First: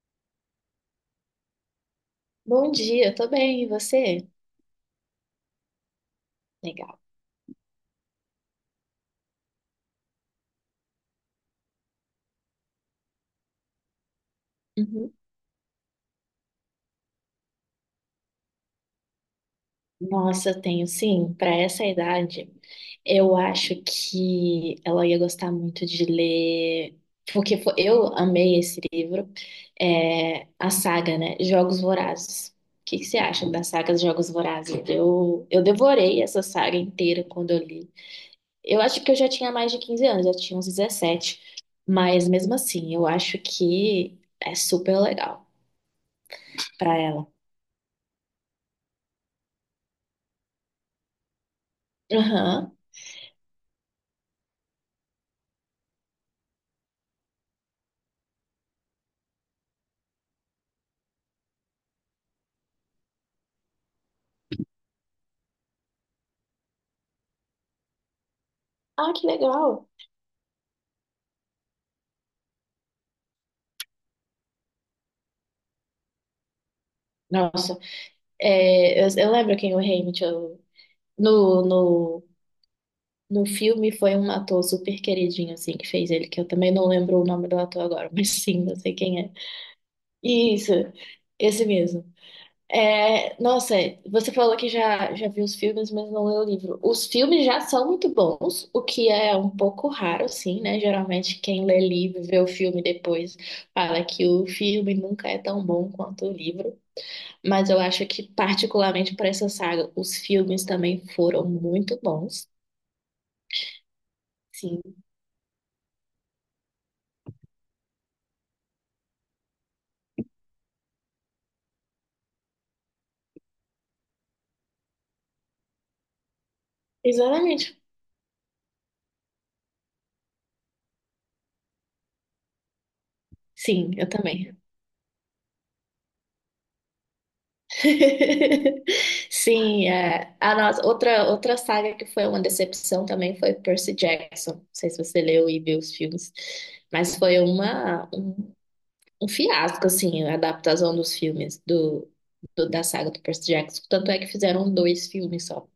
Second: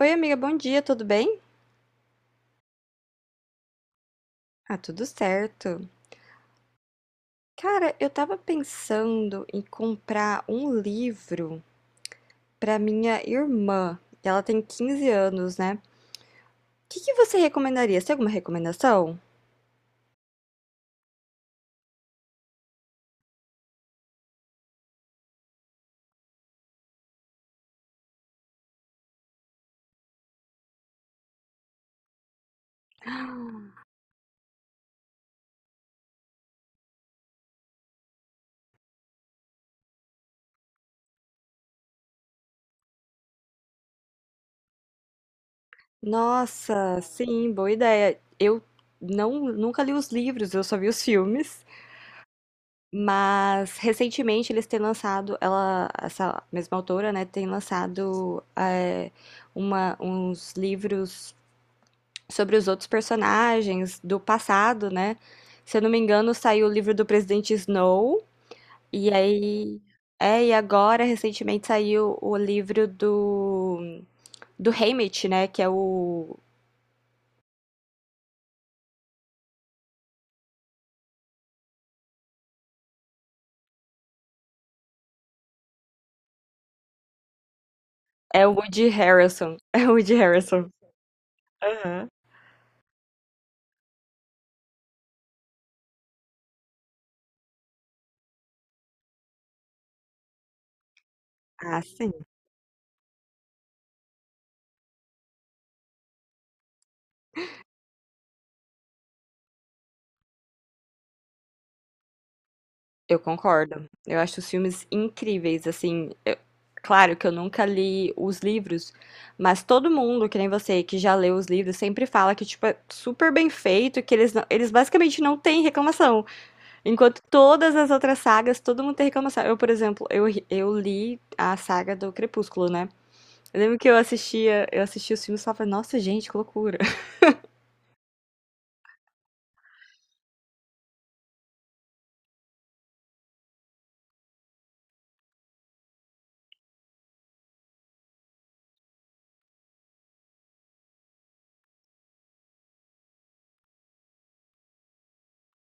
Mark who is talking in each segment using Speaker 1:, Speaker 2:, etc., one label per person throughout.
Speaker 1: Oi, amiga, bom dia, tudo bem?
Speaker 2: Bom dia, tô bem, e você?
Speaker 1: Ah, tudo certo.
Speaker 2: Legal.
Speaker 1: Cara, eu tava pensando em comprar um livro pra minha irmã. Ela tem 15
Speaker 2: Uhum.
Speaker 1: anos, né? O que que você recomendaria? Você tem alguma recomendação?
Speaker 2: Nossa, eu tenho sim, para essa idade, eu acho que ela ia gostar muito de ler, porque eu amei esse livro, é, a saga, né? Jogos Vorazes. O que que você acha da saga dos Jogos Vorazes? Eu devorei essa saga inteira quando eu li. Eu acho que eu já tinha mais de 15 anos, já tinha uns 17, mas mesmo assim, eu acho que é super legal para
Speaker 1: Nossa,
Speaker 2: ela.
Speaker 1: sim, boa ideia. Eu não, nunca li os livros, eu só vi os filmes.
Speaker 2: Aham.
Speaker 1: Mas recentemente eles têm lançado, ela, essa mesma autora, né, tem lançado uma, uns livros sobre os outros personagens do passado, né? Se eu não me engano, saiu o livro do Presidente Snow, e
Speaker 2: Ah, que
Speaker 1: aí.
Speaker 2: legal.
Speaker 1: É, e agora, recentemente, saiu o livro do, do Haymitch, né? Que é o.
Speaker 2: Nossa, é, eu lembro quem o Rei Mitchell no, no, no filme foi um ator super queridinho, assim, que fez ele, que eu também não lembro o nome do ator agora, mas
Speaker 1: É o
Speaker 2: sim, eu
Speaker 1: Woody
Speaker 2: sei quem é.
Speaker 1: Harrelson. É o Woody Harrelson.
Speaker 2: Isso, esse mesmo.
Speaker 1: Aham.
Speaker 2: É, nossa, você falou que já viu os filmes, mas não leu o livro. Os filmes já são muito bons, o que é um pouco raro, sim, né? Geralmente quem lê
Speaker 1: Ah, sim.
Speaker 2: livro e vê o filme depois fala que o filme nunca é tão bom quanto o livro. Mas eu acho que, particularmente para essa saga, os filmes também foram muito bons.
Speaker 1: Eu concordo. Eu acho os filmes
Speaker 2: Sim,
Speaker 1: incríveis, assim. Claro que eu nunca li os livros, mas todo mundo, que nem você, que já leu os livros, sempre fala que, tipo, é super bem feito, que eles, eles basicamente não têm reclamação. Enquanto todas
Speaker 2: exatamente.
Speaker 1: as outras sagas, todo mundo tem reclamação. Eu, por exemplo, eu, eu li a saga do Crepúsculo, né? Eu lembro que
Speaker 2: Sim, eu também.
Speaker 1: eu assistia os filmes e falava, nossa, gente, que loucura.
Speaker 2: Sim, é. A nossa, outra saga que foi uma decepção também foi Percy Jackson. Não sei se você leu e viu os filmes, mas foi um fiasco, assim, a adaptação dos filmes da saga do Percy Jackson. Tanto é que fizeram dois filmes só.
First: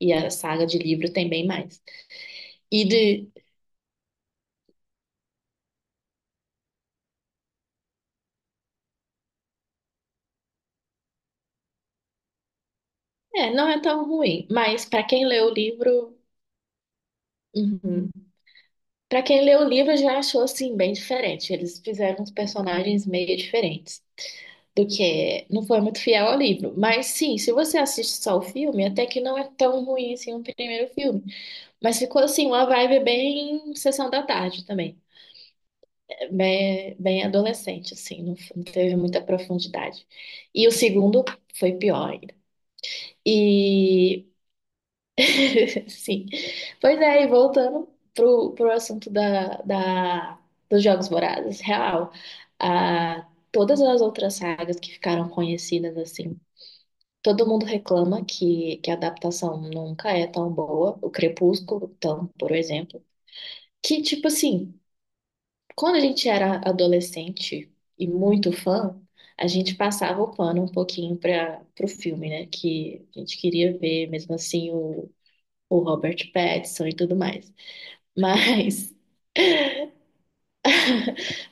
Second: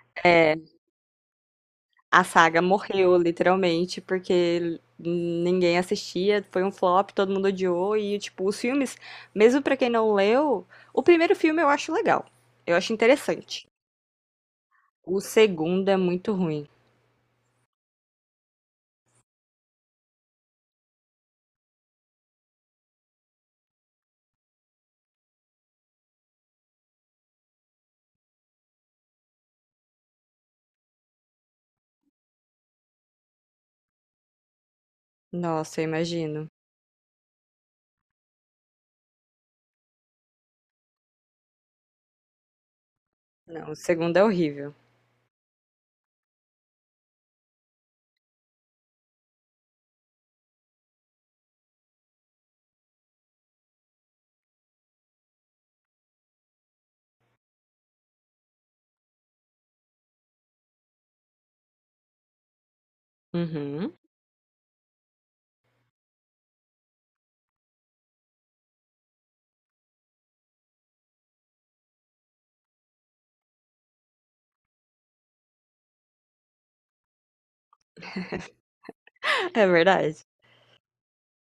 Speaker 2: E a saga de livro tem bem mais.
Speaker 1: A saga
Speaker 2: E
Speaker 1: morreu,
Speaker 2: de,
Speaker 1: literalmente, porque ninguém assistia, foi um flop, todo mundo odiou e, tipo, os filmes, mesmo pra quem não leu, o primeiro filme eu acho legal, eu acho
Speaker 2: É,
Speaker 1: interessante.
Speaker 2: não é tão ruim, mas para
Speaker 1: O
Speaker 2: quem lê o
Speaker 1: segundo é
Speaker 2: livro,
Speaker 1: muito ruim.
Speaker 2: uhum. Para quem lê o livro já achou assim bem diferente. Eles fizeram uns personagens meio diferentes do que é. Não foi muito fiel ao livro. Mas sim, se você assiste só o filme, até que não é tão ruim assim o primeiro filme, mas ficou assim uma vibe bem sessão da tarde também.
Speaker 1: Nossa, eu
Speaker 2: É
Speaker 1: imagino.
Speaker 2: bem, bem adolescente assim, não, não teve muita profundidade. E o segundo foi pior ainda.
Speaker 1: Não, o segundo é
Speaker 2: E
Speaker 1: horrível.
Speaker 2: sim. Pois é, e voltando pro assunto dos Jogos Vorazes, real, ah, todas as outras sagas que ficaram conhecidas, assim, todo mundo reclama que a adaptação nunca é tão boa, o Crepúsculo, então, por exemplo,
Speaker 1: Uhum.
Speaker 2: que, tipo assim, quando a gente era adolescente e muito fã, a gente passava o pano um pouquinho para pro filme, né, que a gente queria ver, mesmo assim, o Robert Pattinson e tudo mais. Mas,
Speaker 1: É verdade.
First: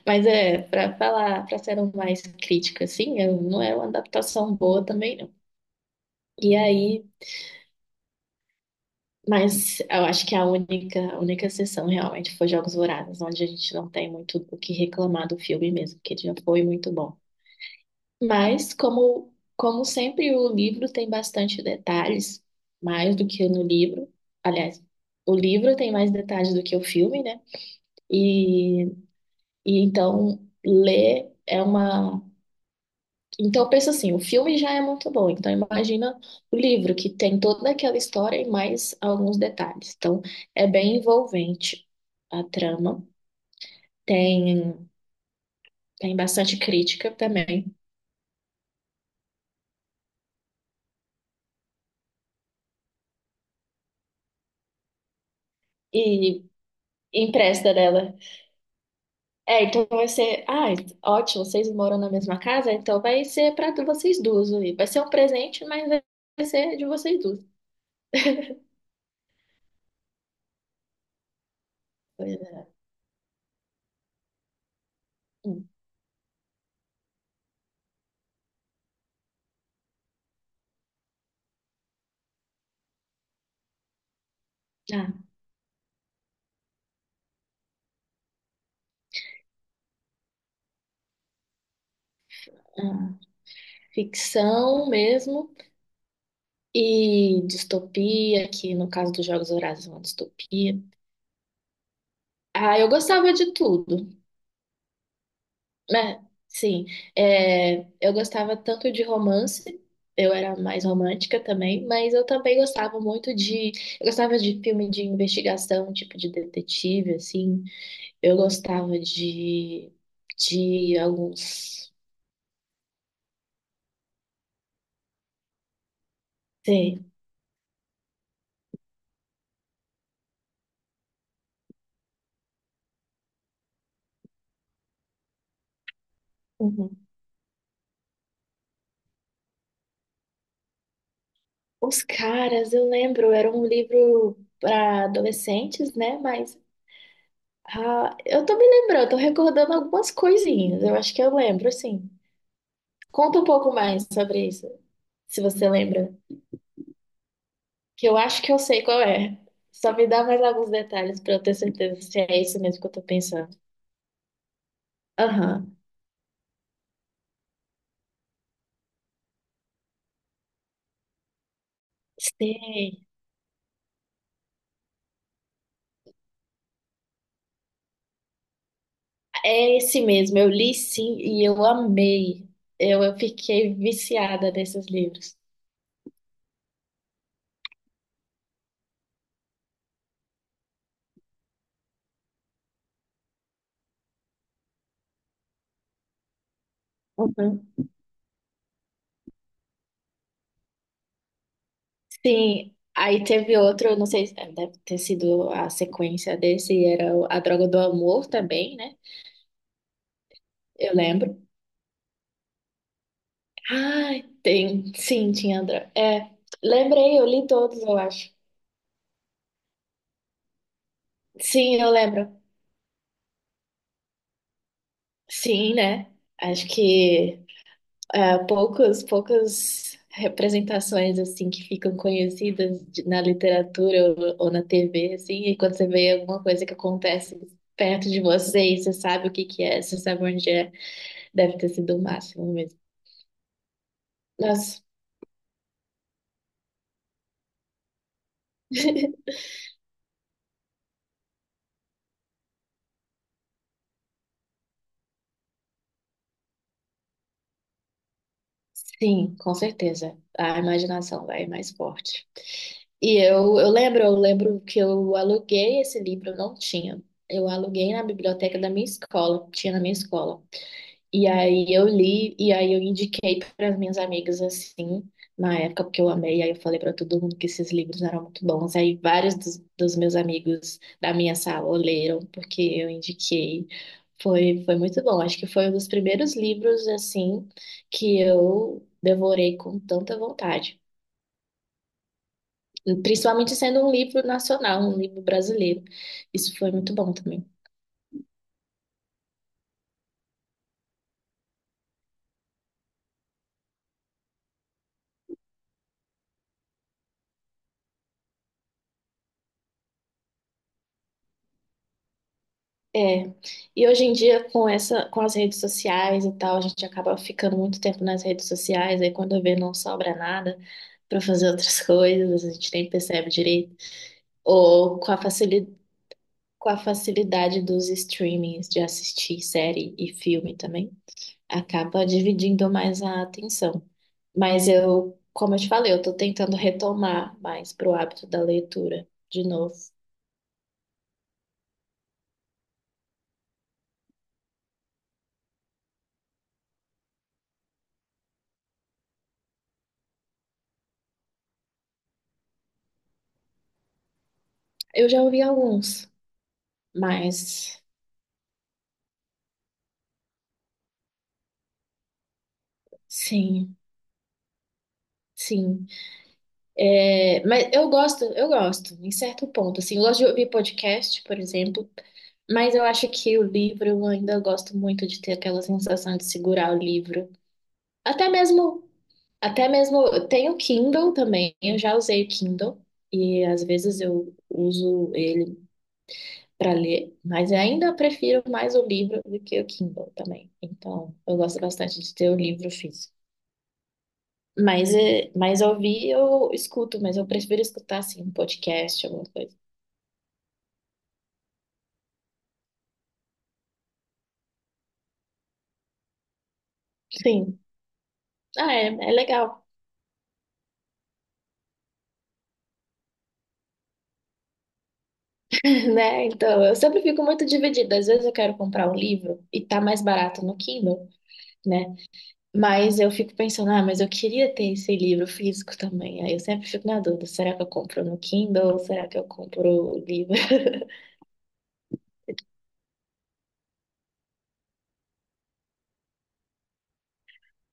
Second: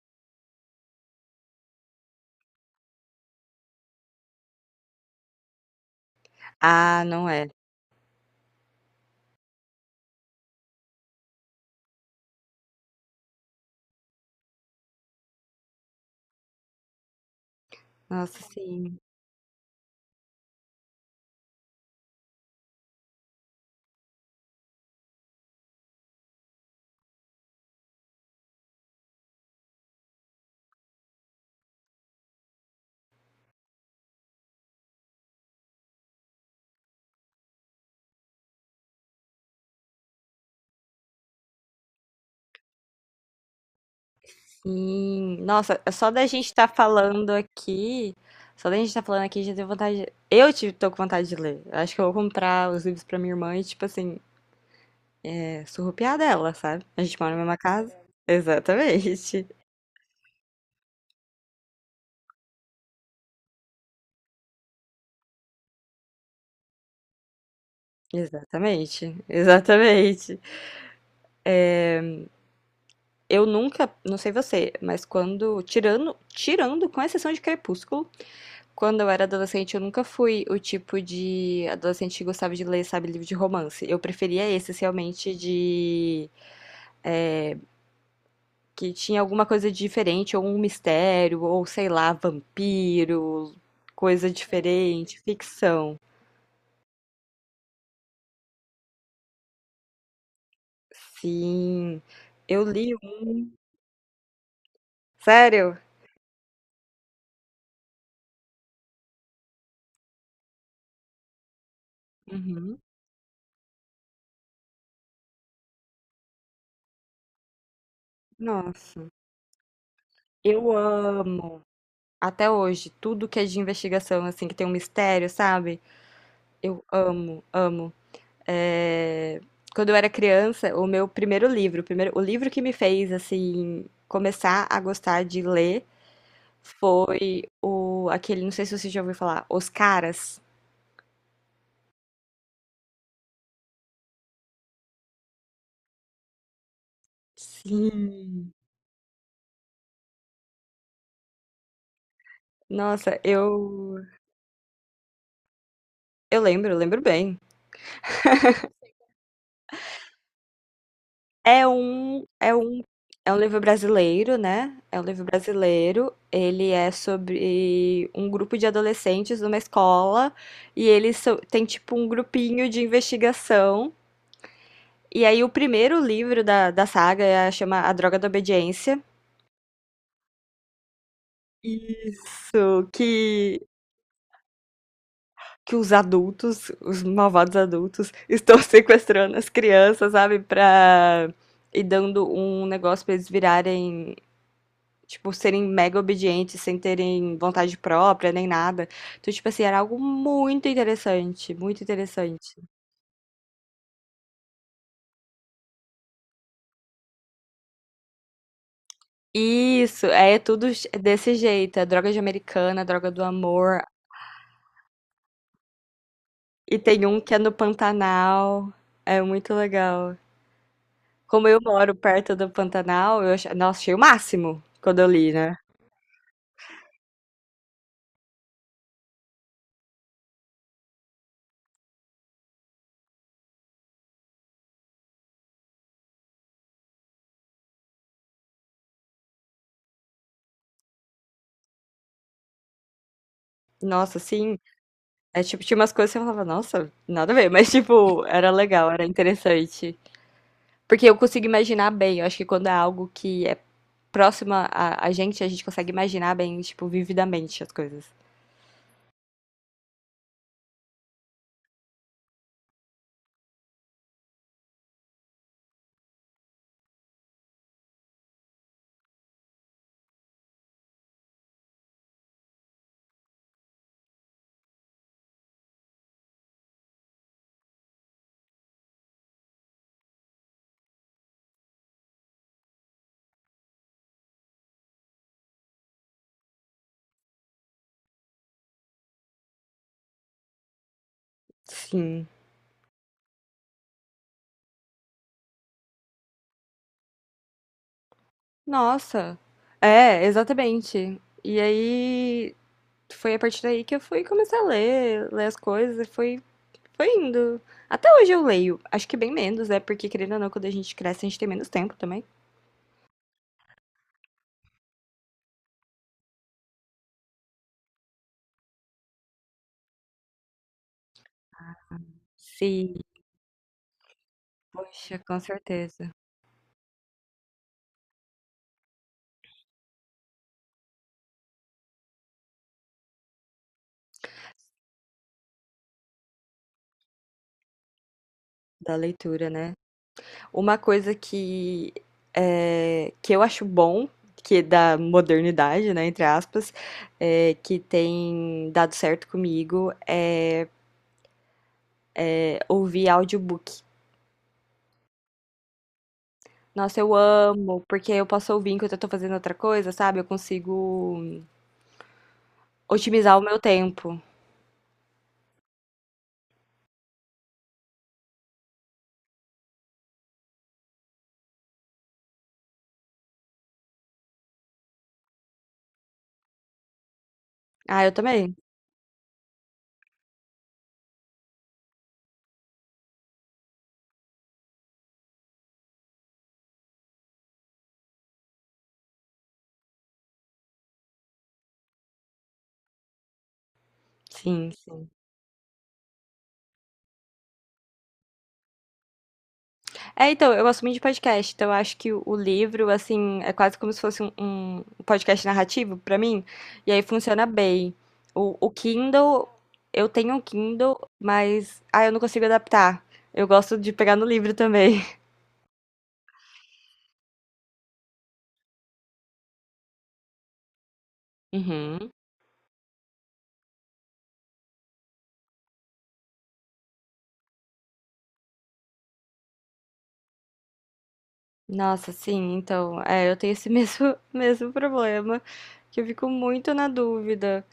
Speaker 2: mas é, para falar, para ser um mais crítica, assim, não é uma adaptação boa também, não. E
Speaker 1: Ah,
Speaker 2: aí,
Speaker 1: não é.
Speaker 2: mas eu acho que a única exceção realmente foi Jogos Vorazes, onde a gente não tem muito o que reclamar do filme mesmo, porque ele já foi muito bom.
Speaker 1: Nossa,
Speaker 2: Mas,
Speaker 1: sim.
Speaker 2: como sempre, o livro tem bastante detalhes, mais do que no livro. Aliás, o livro tem mais detalhes do que o filme, né? E, e então, ler é uma. Então, eu penso assim, o filme já é muito bom. Então, imagina o livro, que tem toda aquela história e mais alguns detalhes. Então, é bem envolvente a trama. Tem,
Speaker 1: Sim. Nossa, é só
Speaker 2: tem
Speaker 1: da gente
Speaker 2: bastante
Speaker 1: estar
Speaker 2: crítica
Speaker 1: falando
Speaker 2: também.
Speaker 1: aqui, só da gente estar falando aqui, já tenho vontade. Eu tive, tô com vontade de ler. Eu Acho que eu vou comprar os livros pra minha irmã e, tipo assim, é,
Speaker 2: E
Speaker 1: surrupiar dela, sabe? A gente mora na mesma
Speaker 2: empresta
Speaker 1: casa.
Speaker 2: dela.
Speaker 1: Exatamente.
Speaker 2: É, então vai ser... Ah, ótimo, vocês moram na mesma casa, então vai ser para vocês duas. Aí. Vai ser um presente, mas vai ser de vocês duas.
Speaker 1: Exatamente. Exatamente.
Speaker 2: Pois é.
Speaker 1: Eu nunca, não sei você, mas quando,
Speaker 2: Hum.
Speaker 1: tirando, com exceção de Crepúsculo, quando eu era adolescente, eu nunca fui o tipo de adolescente que gostava de ler, sabe, livro de romance. Eu preferia esses
Speaker 2: Ah,
Speaker 1: realmente de que tinha alguma coisa diferente, ou um mistério, ou sei lá,
Speaker 2: ah,
Speaker 1: vampiro, coisa
Speaker 2: ficção
Speaker 1: diferente,
Speaker 2: mesmo.
Speaker 1: ficção.
Speaker 2: E distopia, que no caso dos Jogos Vorazes é uma distopia.
Speaker 1: Sim, eu
Speaker 2: Ah, eu
Speaker 1: li
Speaker 2: gostava
Speaker 1: um.
Speaker 2: de tudo,
Speaker 1: Sério?
Speaker 2: né? Sim, é, eu gostava tanto de romance, eu era mais romântica também, mas eu também
Speaker 1: Uhum.
Speaker 2: gostava muito de. Eu gostava de filme de investigação, tipo de detetive, assim. Eu gostava
Speaker 1: Nossa, eu
Speaker 2: de
Speaker 1: amo
Speaker 2: alguns.
Speaker 1: até hoje tudo que é de investigação, assim, que tem um mistério, sabe? Eu
Speaker 2: Sim.
Speaker 1: amo, amo. É, quando eu era criança, o meu primeiro livro, o primeiro, o livro que me fez assim começar a gostar de ler
Speaker 2: Uhum.
Speaker 1: foi o aquele, não sei se você já ouviu falar, Os Caras.
Speaker 2: Os caras, eu lembro, era um livro para adolescentes, né? Mas ah, eu
Speaker 1: Sim.
Speaker 2: tô me lembrando, eu tô recordando algumas coisinhas. Eu acho que eu lembro, sim.
Speaker 1: Nossa,
Speaker 2: Conta um pouco mais sobre isso, se você lembra.
Speaker 1: eu lembro bem.
Speaker 2: Que eu acho que eu sei qual é. Só me dá mais alguns detalhes pra eu ter
Speaker 1: É
Speaker 2: certeza se
Speaker 1: um
Speaker 2: é
Speaker 1: é
Speaker 2: isso mesmo
Speaker 1: um
Speaker 2: que eu tô
Speaker 1: é um
Speaker 2: pensando.
Speaker 1: livro brasileiro, né? É um livro
Speaker 2: Aham.
Speaker 1: brasileiro. Ele é sobre um grupo de adolescentes numa escola e eles têm tipo um grupinho de
Speaker 2: Sei.
Speaker 1: investigação. E aí o primeiro livro da saga é, chama A Droga da Obediência.
Speaker 2: É esse mesmo. Eu li sim e eu amei.
Speaker 1: Isso,
Speaker 2: Eu fiquei viciada nesses livros.
Speaker 1: que os adultos, os malvados adultos, estão sequestrando as crianças, sabe? Pra. E dando um negócio pra eles virarem. Tipo, serem mega obedientes, sem terem
Speaker 2: Uhum.
Speaker 1: vontade própria, nem nada. Então, tipo assim, era algo muito interessante, muito interessante.
Speaker 2: Sim. Aí teve outro, eu não sei, deve ter sido a sequência desse, era o A Droga do Amor também, né?
Speaker 1: Isso, é tudo
Speaker 2: Eu
Speaker 1: desse
Speaker 2: lembro.
Speaker 1: jeito. É droga de americana, droga do amor.
Speaker 2: Ai, tem. Sim, tinha Andra é,
Speaker 1: E tem
Speaker 2: lembrei,
Speaker 1: um
Speaker 2: eu
Speaker 1: que é
Speaker 2: li
Speaker 1: no
Speaker 2: todos, eu acho.
Speaker 1: Pantanal. É muito legal. Como eu
Speaker 2: Sim, eu
Speaker 1: moro perto
Speaker 2: lembro.
Speaker 1: do Pantanal, eu achei, nossa, achei o máximo quando eu li, né?
Speaker 2: Sim, né? Acho que é, poucos, poucas representações assim que ficam conhecidas na literatura ou na TV, assim, e quando você vê alguma coisa que acontece perto de você e você sabe o que que é, você sabe onde é, deve ter sido o máximo mesmo.
Speaker 1: Nossa, sim.
Speaker 2: Nossa,
Speaker 1: É, tipo, tinha umas coisas que eu falava, nossa, nada a ver, mas, tipo, era legal, era interessante. Porque eu consigo imaginar bem, eu acho que quando é algo que é próximo a, a gente consegue imaginar bem, tipo, vividamente as coisas.
Speaker 2: sim, com certeza. A imaginação vai mais forte. E eu lembro, eu lembro que eu aluguei esse livro, eu não tinha. Eu aluguei na biblioteca da minha escola, tinha na minha escola. E aí eu li, e aí eu indiquei para as minhas amigas assim, na época, porque eu amei, aí eu falei para todo mundo que esses livros eram muito bons. Aí vários dos meus amigos da minha sala leram, porque eu indiquei. Foi, foi muito bom. Acho que foi um dos primeiros livros assim que eu devorei com tanta vontade.
Speaker 1: Sim.
Speaker 2: Principalmente sendo um livro nacional, um livro brasileiro. Isso foi muito bom também.
Speaker 1: Nossa. É, exatamente. E aí, foi a partir daí que eu fui começar a ler, ler as coisas, e foi, foi indo. Até hoje eu leio, acho que bem menos, é porque, querendo ou não, quando a gente cresce, a gente tem menos tempo também.
Speaker 2: É. E hoje em dia, com as redes sociais e tal, a gente acaba ficando muito tempo nas redes sociais, aí quando vê não sobra nada para fazer outras coisas, a gente nem
Speaker 1: Sim,
Speaker 2: percebe direito. Ou
Speaker 1: poxa, com certeza.
Speaker 2: com a facilidade dos streamings de assistir série e filme também. Acaba dividindo mais a atenção. Mas eu, como eu te falei, eu tô tentando retomar mais pro hábito da
Speaker 1: Da
Speaker 2: leitura de
Speaker 1: leitura,
Speaker 2: novo.
Speaker 1: né? Uma coisa que, que eu acho bom, que é da modernidade, né, entre aspas, que tem dado certo comigo, é, é ouvir audiobook.
Speaker 2: Eu já ouvi alguns,
Speaker 1: Nossa, eu
Speaker 2: mas
Speaker 1: amo, porque eu posso ouvir enquanto eu tô fazendo outra coisa, sabe? Eu consigo otimizar o meu
Speaker 2: sim,
Speaker 1: tempo.
Speaker 2: sim. É, mas eu gosto, em certo ponto. Assim, eu gosto de ouvir podcast, por exemplo, mas eu acho que o livro eu ainda gosto muito de ter aquela sensação de segurar o livro.
Speaker 1: Ah, eu
Speaker 2: Até
Speaker 1: também.
Speaker 2: mesmo Até mesmo, eu tenho Kindle também, eu já usei o Kindle e às vezes eu uso ele para ler, mas eu ainda prefiro mais o livro do que o Kindle também. Então, eu gosto bastante de ter o livro físico.
Speaker 1: Sim,
Speaker 2: Mas,
Speaker 1: sim.
Speaker 2: é, mas ouvir eu escuto, mas eu prefiro escutar assim, um podcast, alguma coisa.
Speaker 1: É, então, eu gosto muito de podcast, então eu acho que o livro, assim, é quase como se fosse um, um podcast narrativo pra mim, e aí funciona
Speaker 2: Sim,
Speaker 1: bem. O
Speaker 2: ah, é, é
Speaker 1: Kindle,
Speaker 2: legal,
Speaker 1: eu tenho um Kindle, mas, ah, eu não consigo adaptar. Eu gosto de pegar no livro também.
Speaker 2: né? Então, eu sempre fico muito dividida. Às vezes eu quero comprar um livro e tá mais barato no Kindle, né?
Speaker 1: Uhum.
Speaker 2: Mas eu fico pensando, ah, mas eu queria ter esse livro físico também. Aí eu sempre fico na dúvida, será que eu compro no Kindle ou será que eu compro o livro?
Speaker 1: Nossa, sim, então, é, eu tenho esse mesmo, mesmo problema, que eu fico muito na dúvida.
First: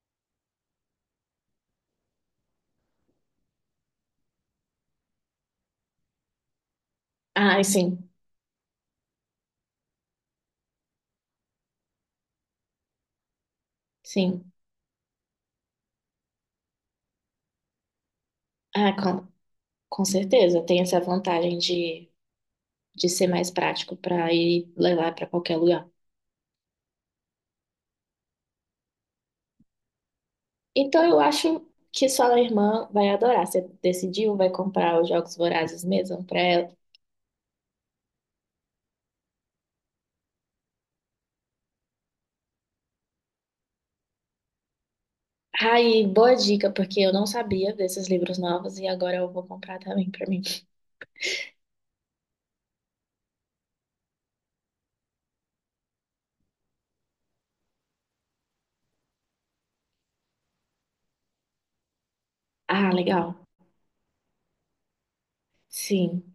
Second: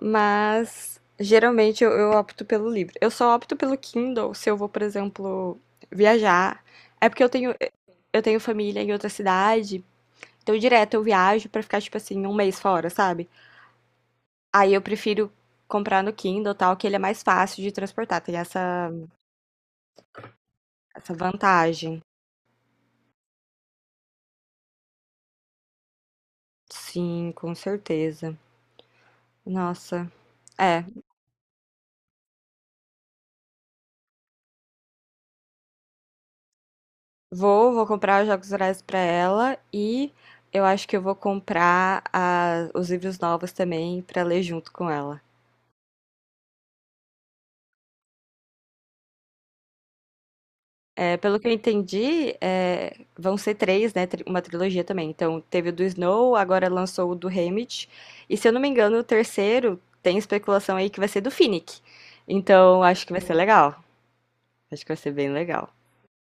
Speaker 1: Mas geralmente eu opto pelo livro. Eu só opto pelo Kindle se eu vou, por exemplo, viajar. É porque
Speaker 2: Ah, sim,
Speaker 1: eu tenho família em outra cidade, então direto eu viajo pra ficar, tipo assim, um mês fora, sabe?
Speaker 2: sim.
Speaker 1: Aí eu prefiro comprar no Kindle, tal, que ele é mais fácil de transportar, tem essa,
Speaker 2: Ah, com, com certeza, tem essa
Speaker 1: essa
Speaker 2: vantagem
Speaker 1: vantagem.
Speaker 2: de ser mais prático para ir levar para qualquer lugar.
Speaker 1: Sim, com certeza. Nossa, é.
Speaker 2: Então eu acho que sua irmã vai adorar. Você decidiu, vai comprar os Jogos Vorazes mesmo para ela.
Speaker 1: Vou comprar os Jogos Vorazes pra ela e eu acho que eu vou comprar os livros novos também pra ler junto com ela.
Speaker 2: Ai, boa dica, porque eu não sabia desses livros novos e agora eu vou comprar também para mim.
Speaker 1: É, pelo que eu entendi, é, vão ser três, né? Uma trilogia também. Então, teve o do Snow, agora lançou o do Haymitch. E se eu não me engano, o terceiro tem especulação aí que vai ser do Finnick. Então,
Speaker 2: Ah,
Speaker 1: acho que vai ser
Speaker 2: legal.
Speaker 1: legal. Acho que vai ser bem legal.
Speaker 2: Sim.